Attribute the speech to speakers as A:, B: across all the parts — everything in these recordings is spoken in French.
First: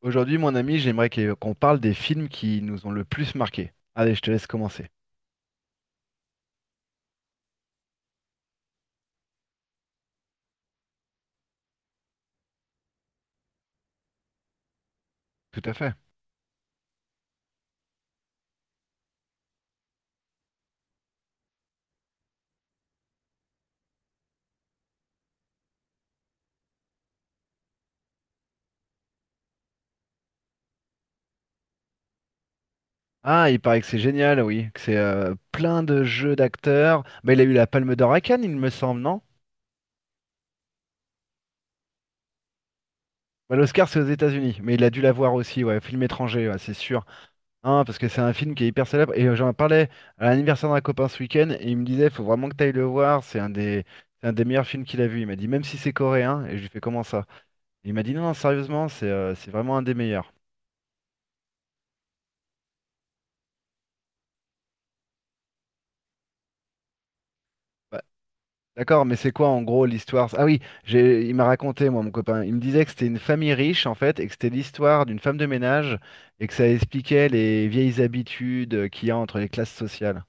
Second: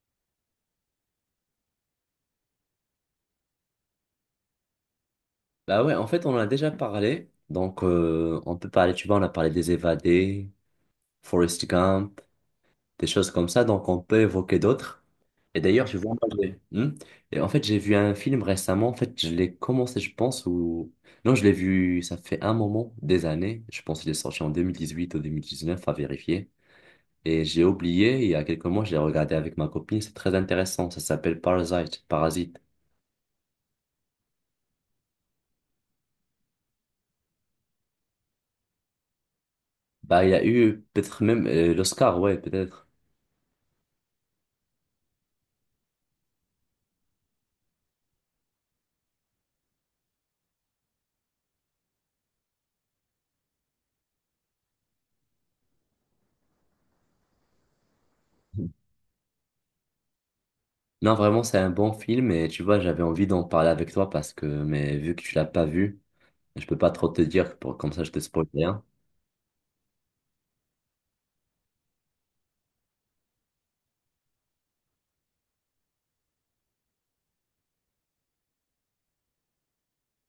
A: Aujourd'hui, mon ami, j'aimerais qu'on parle des films qui nous ont le plus marqués. Allez, je te laisse commencer.
B: Bah ouais, en fait, on en a déjà parlé. Donc, on peut parler, tu vois, on a parlé des évadés, Forrest Gump, des choses comme ça. Donc, on peut évoquer d'autres. Et
A: Tout à
B: d'ailleurs,
A: fait.
B: tu vois, moi, Et en fait, j'ai vu un film récemment. En fait, je l'ai commencé, je pense, ou... Non, je l'ai vu, ça fait un moment, des années. Je pense qu'il est sorti en 2018 ou 2019 à vérifier. Et j'ai oublié, il y a quelques mois, je l'ai regardé avec ma copine. C'est très intéressant. Ça s'appelle Parasite. Parasite.
A: Ah, il paraît que c'est génial, oui, que c'est plein de jeux d'acteurs. Bah, il a eu la Palme d'Or à Cannes, il me semble, non?
B: Bah, il y a eu peut-être même l'Oscar, ouais, peut-être.
A: Bah, l'Oscar, c'est aux États-Unis, mais il a dû l'avoir aussi, ouais, film étranger, ouais, c'est sûr. Hein, parce que c'est un film qui est hyper célèbre. Et j'en parlais à l'anniversaire d'un copain ce week-end, et il me disait, faut vraiment que tu ailles le voir, c'est un des meilleurs films qu'il a vu. Il m'a dit, même si c'est coréen, et je lui fais comment ça? Il m'a dit, non, non, sérieusement, c'est vraiment un des meilleurs.
B: Non, vraiment, c'est un bon film et tu vois, j'avais envie d'en parler avec toi, parce que, mais vu que tu l'as pas vu, je peux pas trop te dire, pour, comme
A: Bah,
B: ça je te spoil rien.
A: d'accord, mais c'est quoi en gros l'histoire? Ah oui, il m'a raconté, moi, mon copain. Il me disait que c'était une famille riche, en fait, et que c'était l'histoire d'une femme de ménage, et que ça expliquait les vieilles habitudes qu'il y a entre les classes sociales.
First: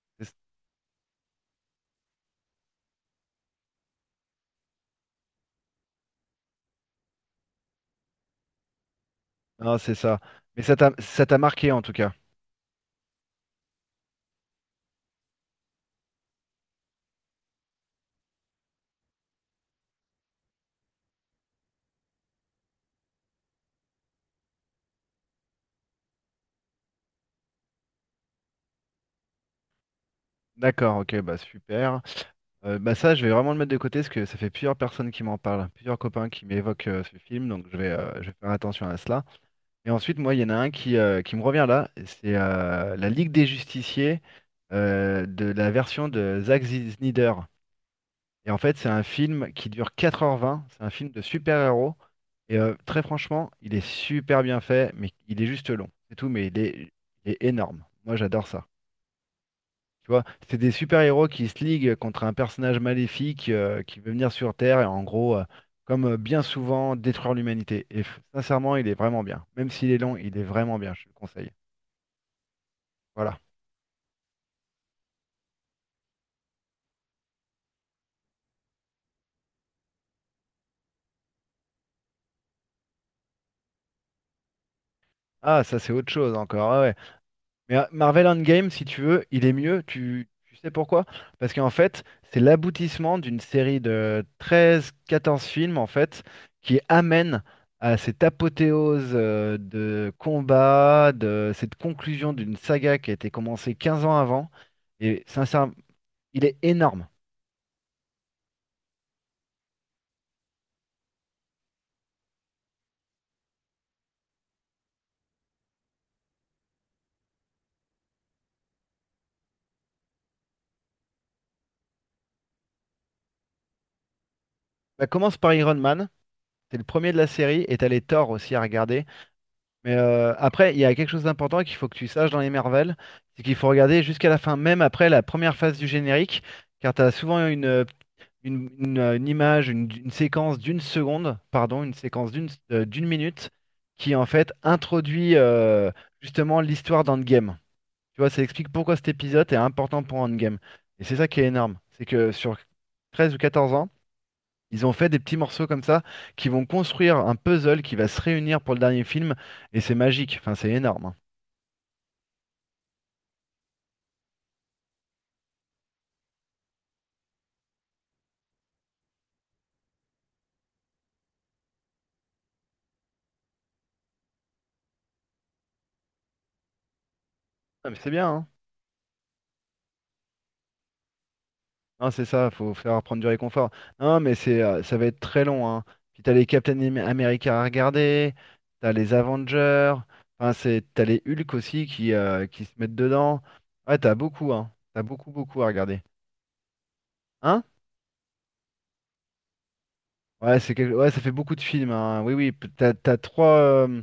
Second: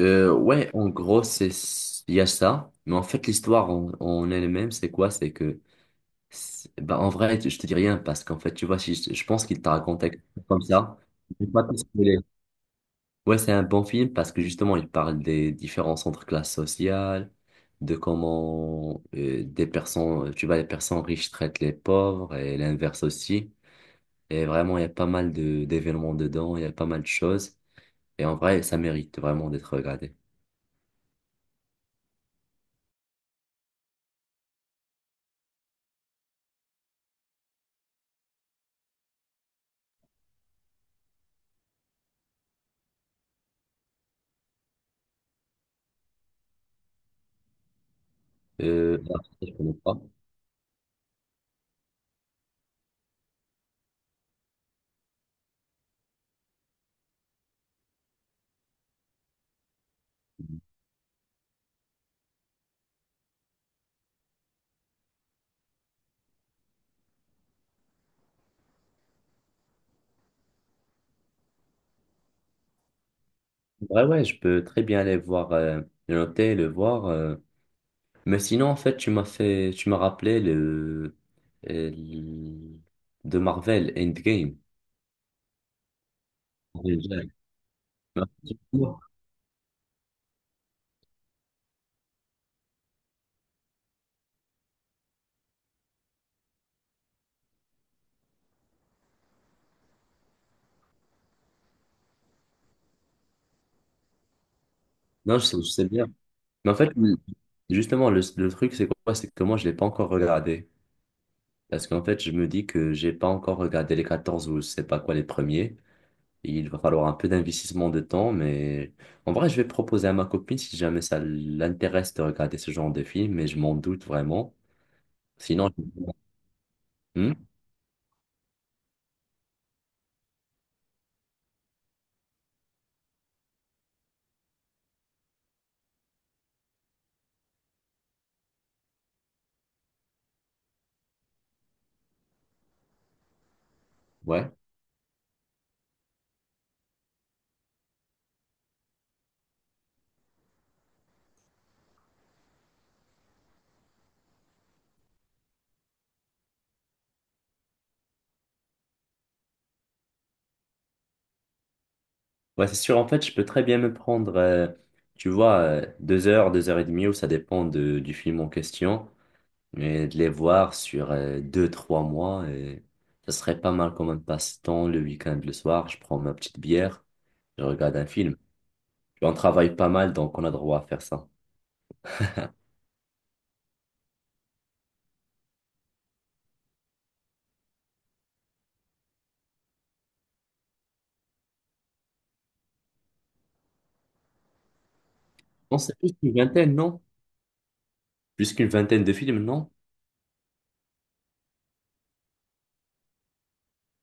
B: Euh,
A: C'est-
B: ouais, en gros, c'est, il y a ça, mais en fait, l'histoire en elle-même, c'est quoi? C'est que, bah, en vrai, je te dis rien parce qu'en fait, tu vois, si je pense qu'il t'a
A: Ah, c'est
B: raconté
A: ça.
B: quelque chose
A: Mais
B: comme
A: ça t'a,
B: ça,
A: ça t'a
B: je vais pas
A: marqué,
B: te
A: en tout cas.
B: spoiler. Ouais, c'est un bon film parce que justement, il parle des différences entre classes sociales, de comment des personnes, tu vois, les personnes riches traitent les pauvres et l'inverse aussi. Et vraiment, il y a pas mal de d'événements dedans, il y a pas mal de choses. Et en vrai, ça mérite vraiment d'être regardé.
A: D'accord, ok, bah super. Bah ça, je vais vraiment le mettre de côté, parce que ça fait plusieurs personnes qui m'en parlent, plusieurs copains qui m'évoquent ce film, donc je vais faire attention à cela. Et ensuite, moi, il y en a un qui me revient là, c'est la Ligue des Justiciers de la version de Zack Snyder. Et en fait, c'est
B: Euh,
A: un
B: après,
A: film
B: je
A: qui
B: connais
A: dure
B: pas.
A: 4h20. C'est un film de super-héros. Et très franchement, il est super bien fait, mais il est juste long. C'est tout, mais il est énorme. Moi, j'adore ça. Tu vois, c'est des super-héros qui se liguent contre un personnage maléfique qui veut venir sur Terre et en gros, comme bien souvent, détruire l'humanité. Et sincèrement, il est vraiment bien. Même s'il est long, il est vraiment bien, je te le conseille. Voilà.
B: Ouais, ouais, je peux très bien aller voir, le noter, le voir. Mais sinon, en fait, tu m'as rappelé euh, le- de Marvel Endgame.
A: Ah, ça c'est autre chose encore. Ah ouais. Mais Marvel Endgame, si
B: Non,
A: tu veux, il est mieux. Tu sais pourquoi? Parce qu'en fait, c'est l'aboutissement d'une série de 13, 14 films, en fait, qui amène à cette apothéose de combat, de cette conclusion d'une saga qui a été commencée 15 ans avant. Et
B: non, je sais, je
A: sincèrement,
B: sais bien.
A: il est
B: Mais en fait,
A: énorme.
B: justement, le truc, c'est quoi? C'est que moi, je l'ai pas encore regardé. Parce qu'en fait, je me dis que j'ai pas encore regardé les 14 ou je sais pas quoi, les premiers. Il va falloir un peu d'investissement de temps, mais en vrai, je vais proposer à ma copine si jamais ça l'intéresse de regarder ce genre de film, mais je m'en doute vraiment.
A: Ça commence par
B: Sinon,
A: Iron Man, c'est le premier de la
B: Hmm.
A: série, et t'as les Thor aussi à regarder. Mais après, il y a quelque chose d'important qu'il faut que tu saches dans les Marvel, c'est qu'il faut regarder jusqu'à la fin, même après la première phase du générique, car tu as souvent une image, une séquence d'une seconde, pardon, une séquence d'une minute, qui en
B: Ouais.
A: fait introduit justement l'histoire d'Endgame. Tu vois, ça explique pourquoi cet épisode est important pour Endgame. Et c'est ça qui est énorme, c'est que sur 13 ou 14 ans, ils ont fait des petits morceaux comme ça qui vont construire un puzzle qui va se réunir pour le dernier film et c'est magique. Enfin, c'est énorme, hein.
B: Ouais, c'est sûr. En fait, je peux très bien me prendre, tu vois, 2 heures, 2 heures et demie, ou ça dépend du film en question. Mais de les voir sur 2, 3 mois, et ça serait pas mal comme un passe-temps. Le week-end, le soir, je prends ma petite bière, je
A: Ah, mais
B: regarde un
A: c'est bien,
B: film.
A: hein.
B: Et on travaille pas mal, donc on a droit à faire ça.
A: Hein, c'est ça, faut faire prendre du réconfort. Non, mais ça va être très long, hein. Puis t'as les Captain America à regarder, t'as les Avengers. Enfin, t'as les Hulk aussi qui se mettent dedans. Ouais, t'as beaucoup, hein. T'as beaucoup, beaucoup à
B: Non, c'est
A: regarder.
B: plus qu'une vingtaine, non?
A: Hein.
B: Plus qu'une vingtaine de films, non?
A: Ouais, ouais, ça fait beaucoup de films, hein. Oui, oui, euh,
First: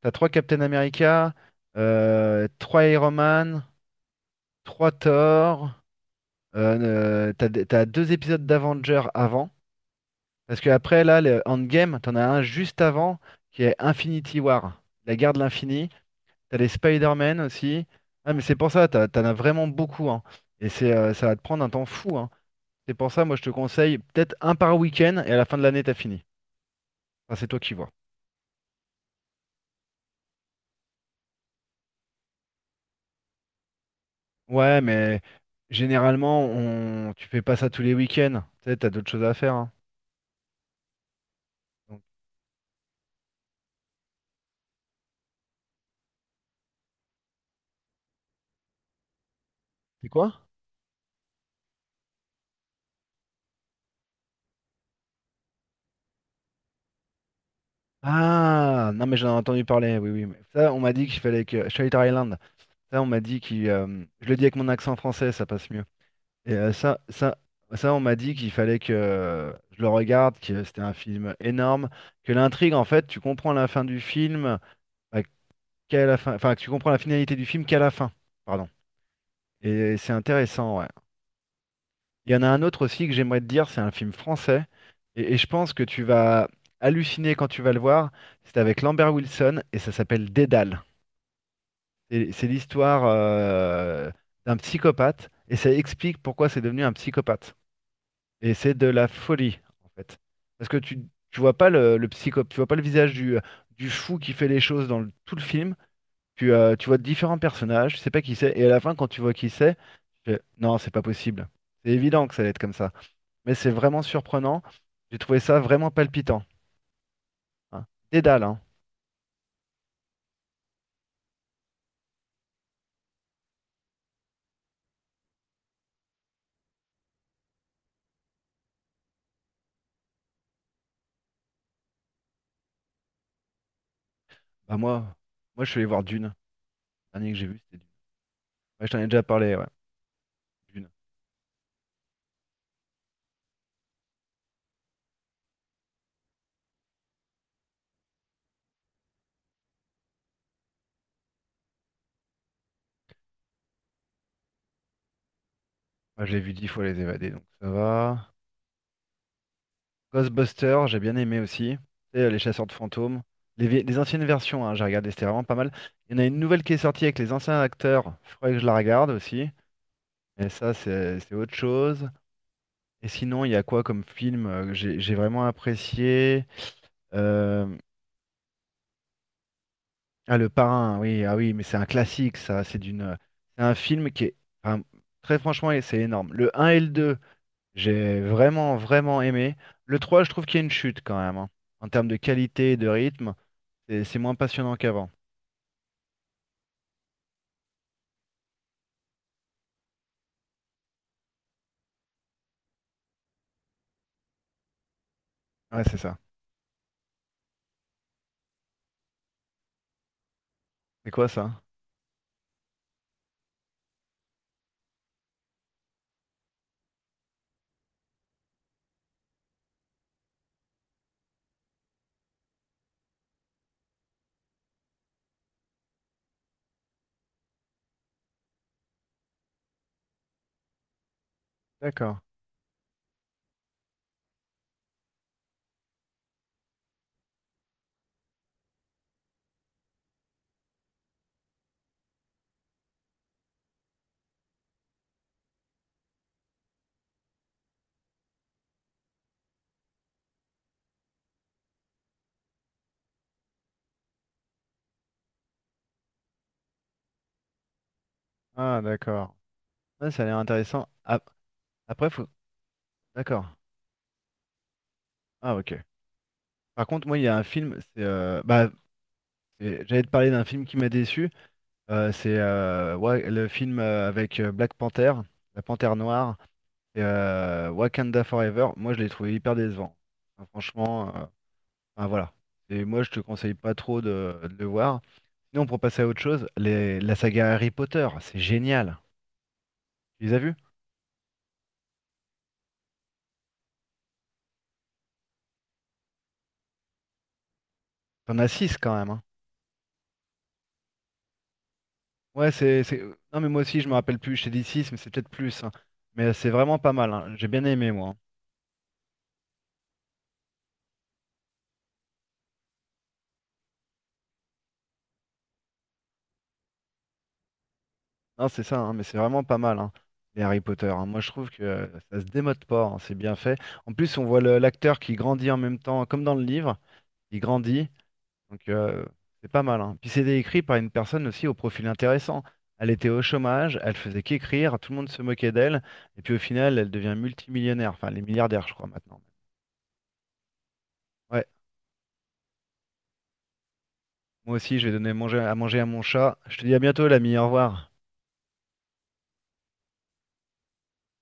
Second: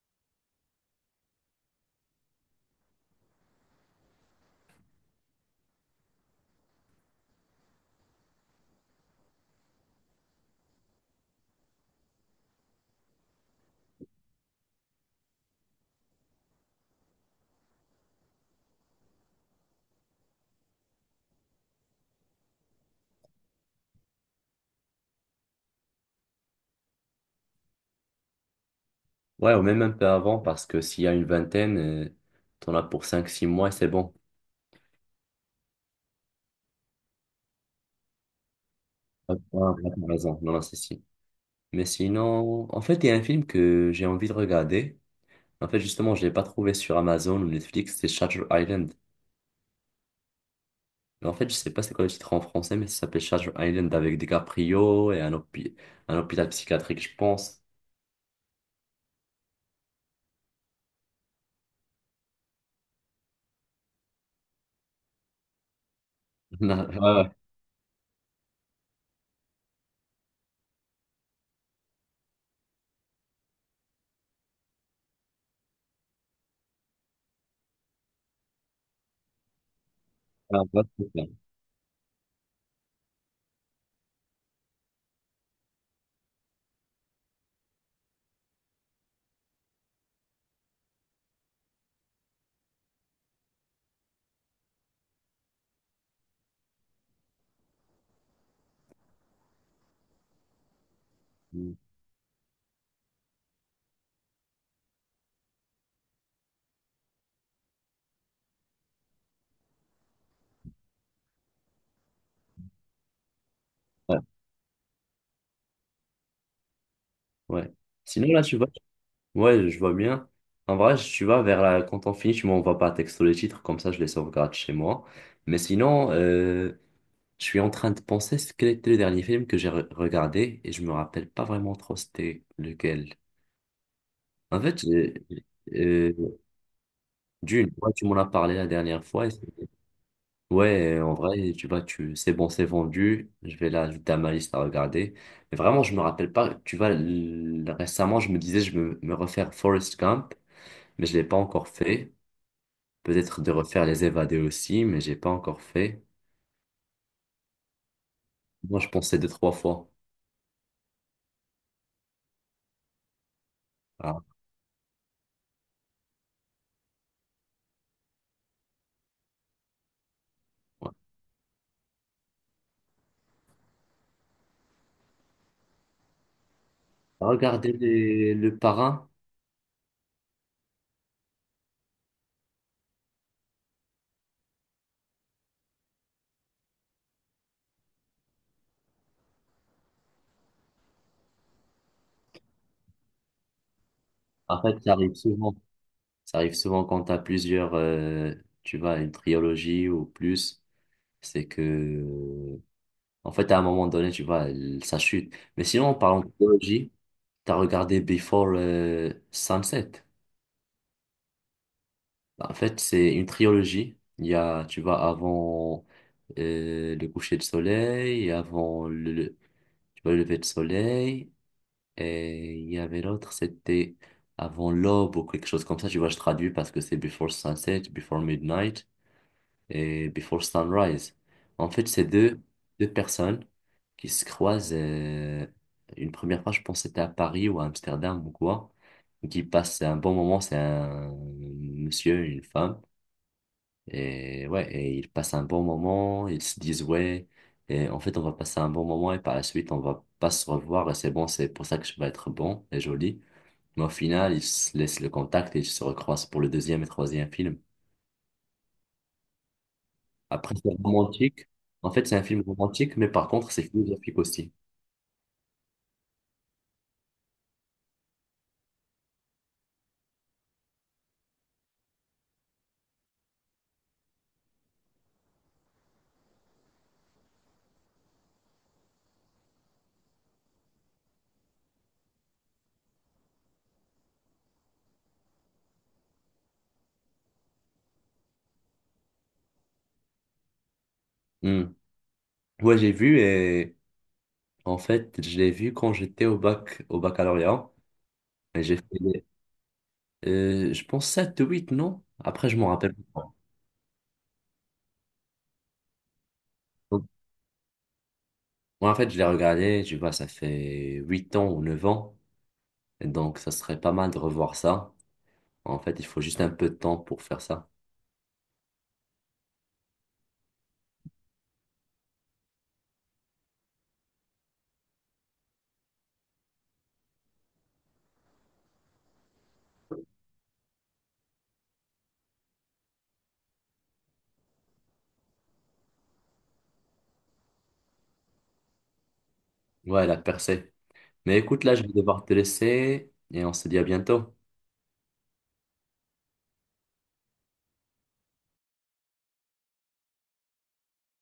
A: t'as trois Captain America, trois Iron Man, trois Thor. T'as deux épisodes d'Avengers avant. Parce que après, là, le Endgame, t'en as un juste avant qui est Infinity War, la guerre de l'infini. T'as les Spider-Man aussi. Ah, mais c'est pour ça, t'en as vraiment beaucoup, hein. Et ça va te prendre un temps fou, hein. C'est pour ça, moi, je te conseille peut-être un par week-end et à la fin de l'année, t'as fini. Enfin, c'est toi qui vois.
B: Ouais, ou même un peu avant, parce que s'il y a une vingtaine, t'en as pour 5, 6 mois, et c'est bon.
A: Ouais, mais généralement, tu fais pas ça tous les week-ends. Tu sais, t'as d'autres choses à
B: Ouais,
A: faire, hein.
B: ouais, t'as raison. Non, non, c'est si. Mais
A: Donc-
B: sinon, en fait, il y a un film que j'ai envie de regarder. En fait, justement, je l'ai pas trouvé sur Amazon ou Netflix, c'est Shutter Island.
A: C'est quoi?
B: Mais en fait, je sais pas c'est quoi le titre en français, mais ça s'appelle Shutter Island, avec DiCaprio et un hôpital psychiatrique, je pense.
A: Ah, non, mais j'en ai entendu parler. Oui, oui, mais ça, on m'a dit qu'il fallait que. Shutter Island. Ça, on m'a dit qu'il. Je le dis avec mon accent français, ça passe mieux. Et ça,
B: Ouais, ouais.
A: ça, ça, on m'a dit qu'il fallait que je le regarde, que c'était un film énorme, que l'intrigue, en fait, tu comprends la fin du film, bah, qu'à la fin, enfin, que tu comprends la finalité du film qu'à la fin. Pardon. Et c'est
B: Ah,
A: intéressant,
B: bah,
A: ouais.
B: c'est ça.
A: Il y en a un autre aussi que j'aimerais te dire, c'est un film français. Et je pense que tu vas halluciner quand tu vas le voir. C'est avec Lambert Wilson et ça s'appelle Dédale. C'est l'histoire d'un psychopathe et ça explique pourquoi c'est devenu un psychopathe. Et c'est de la folie, en fait. Parce que tu vois pas
B: Mm.
A: le psycho, tu vois pas le visage du fou qui fait les choses dans tout le film. Tu vois différents personnages, tu sais pas qui c'est. Et à la fin, quand tu vois qui c'est, tu fais, non, c'est pas possible. C'est évident que ça allait être comme ça mais c'est vraiment
B: Ouais.
A: surprenant. J'ai trouvé ça vraiment palpitant.
B: Ouais.
A: Hein.
B: Sinon,
A: Dédale,
B: là, tu
A: hein.
B: vois, ouais, je vois bien. En vrai, tu vois, quand on finit, tu m'envoies par texto les titres, comme ça, je les sauvegarde chez moi. Mais sinon, je suis en train de penser ce quel était le dernier film que j'ai regardé et je me rappelle pas vraiment trop c'était lequel. En
A: Bah
B: fait,
A: moi je suis allé voir
B: euh,
A: Dune. Le dernier que j'ai vu,
B: Dune,
A: c'était Dune.
B: ouais, tu m'en as parlé la
A: Ouais, je t'en
B: dernière
A: ai déjà
B: fois.
A: parlé, ouais. Dune.
B: Ouais, en vrai, tu vois, tu, c'est bon, c'est vendu. Je vais l'ajouter à ma liste à regarder. Mais vraiment, je me rappelle pas. Tu vois, l- récemment, je me disais, je me refaire Forrest Gump, mais je l'ai pas encore fait. Peut-être de refaire Les Évadés aussi, mais j'ai pas encore fait.
A: Moi, je l'ai vu 10 fois Les Évadés, donc ça va.
B: Moi, je pensais deux, trois fois.
A: Ghostbusters, j'ai bien aimé aussi. Tu sais, Les Chasseurs de fantômes. Les
B: Ah,
A: anciennes versions, hein, j'ai regardé, c'était vraiment pas mal. Il y en a une nouvelle qui est sortie avec les anciens acteurs. Il faudrait que je la regarde aussi. Mais ça,
B: ouais.
A: c'est autre chose. Et sinon, il y a quoi comme film que j'ai vraiment apprécié? Euh,
B: Regarder le Parrain.
A: Ah, le parrain, oui, ah oui, mais c'est un classique, ça. C'est un film qui est, enfin, très franchement, et c'est énorme. Le un et le deux, j'ai vraiment, vraiment aimé. Le trois, je trouve qu'il y a une chute quand même, hein. En termes de qualité et de rythme, c'est moins
B: En
A: passionnant
B: fait, ça
A: qu'avant.
B: arrive souvent. Ça arrive souvent quand t'as plusieurs, tu vois, une trilogie ou plus. C'est que en fait, à un moment donné, tu vois, elle- ça chute. Mais
A: Ouais,
B: sinon, en
A: c'est ça.
B: parlant de trilogie, tu as regardé Before Sunset.
A: C'est quoi ça?
B: Bah, en fait, c'est une trilogie. Il y a, tu vois, avant le coucher de soleil, et avant tu vois, le lever de soleil, et il y avait l'autre, c'était avant l'aube ou quelque chose comme ça. Tu vois, je traduis parce que c'est Before Sunset, Before Midnight et Before Sunrise. En fait, c'est
A: D'accord.
B: deux, deux personnes qui se croisent une première fois, je pense que c'était à Paris ou à Amsterdam ou quoi, qui passent un bon moment, c'est un monsieur, une femme, et ouais, et ils passent un bon moment, ils se disent ouais, et en fait, on va passer un bon moment et par la suite, on va pas se revoir et c'est bon, c'est pour ça que je vais être bon et joli. Mais au final, ils se laissent le contact et ils se recroisent pour le deuxième et troisième film.
A: Ah, d'accord. Ouais, ça a l'air
B: Après, c'est
A: intéressant.
B: romantique. En fait,
A: Après,
B: c'est un
A: faut.
B: film romantique, mais par
A: D'accord.
B: contre, c'est philosophique aussi.
A: Ah, ok. Par contre, moi, il y a un film, j'allais te parler d'un film qui m'a déçu. Le film avec Black Panther, la Panthère Noire, et Wakanda Forever. Moi, je l'ai trouvé hyper décevant. Enfin, franchement, enfin, voilà. Et moi, je te conseille pas trop de le voir. Sinon, pour passer à autre chose, la saga Harry Potter, c'est génial. Tu les as vus?
B: Hmm. Ouais, j'ai vu et en fait, je l'ai vu quand j'étais au bac, au baccalauréat.
A: T'en as
B: Et
A: six
B: j'ai fait,
A: quand même, hein.
B: je pense 7, ou 8, non? Après,
A: Ouais,
B: je m'en
A: c'est,
B: rappelle
A: c'est-
B: pas.
A: Non, mais moi aussi, je me rappelle plus. Je t'ai dit six, mais c'est peut-être plus, hein. Mais c'est vraiment pas
B: Donc,
A: mal, hein. J'ai bien aimé, moi, hein.
B: ouais, en fait, je l'ai regardé, tu vois, ça fait 8 ans ou 9 ans. Et donc, ça serait pas mal de revoir ça. En fait, il faut juste un peu de temps pour faire ça.
A: Non, c'est ça, hein, mais c'est vraiment pas mal, hein, les Harry Potter, hein. Moi, je trouve que ça se démode pas, hein, c'est bien fait. En plus, on voit l'acteur qui grandit en même temps, comme dans le livre, il grandit, donc c'est pas mal, hein. Puis c'était écrit par une personne aussi au profil intéressant. Elle était au chômage, elle faisait qu'écrire, tout le monde se moquait d'elle, et puis au final, elle devient multimillionnaire, enfin, elle est milliardaire, je crois, maintenant.
B: Ouais, la percée. Mais
A: Ouais,
B: écoute, là, je vais devoir te laisser et on se dit à bientôt.
A: moi aussi, je vais donner à manger à mon chat. Je te dis à bientôt, l'ami, au revoir.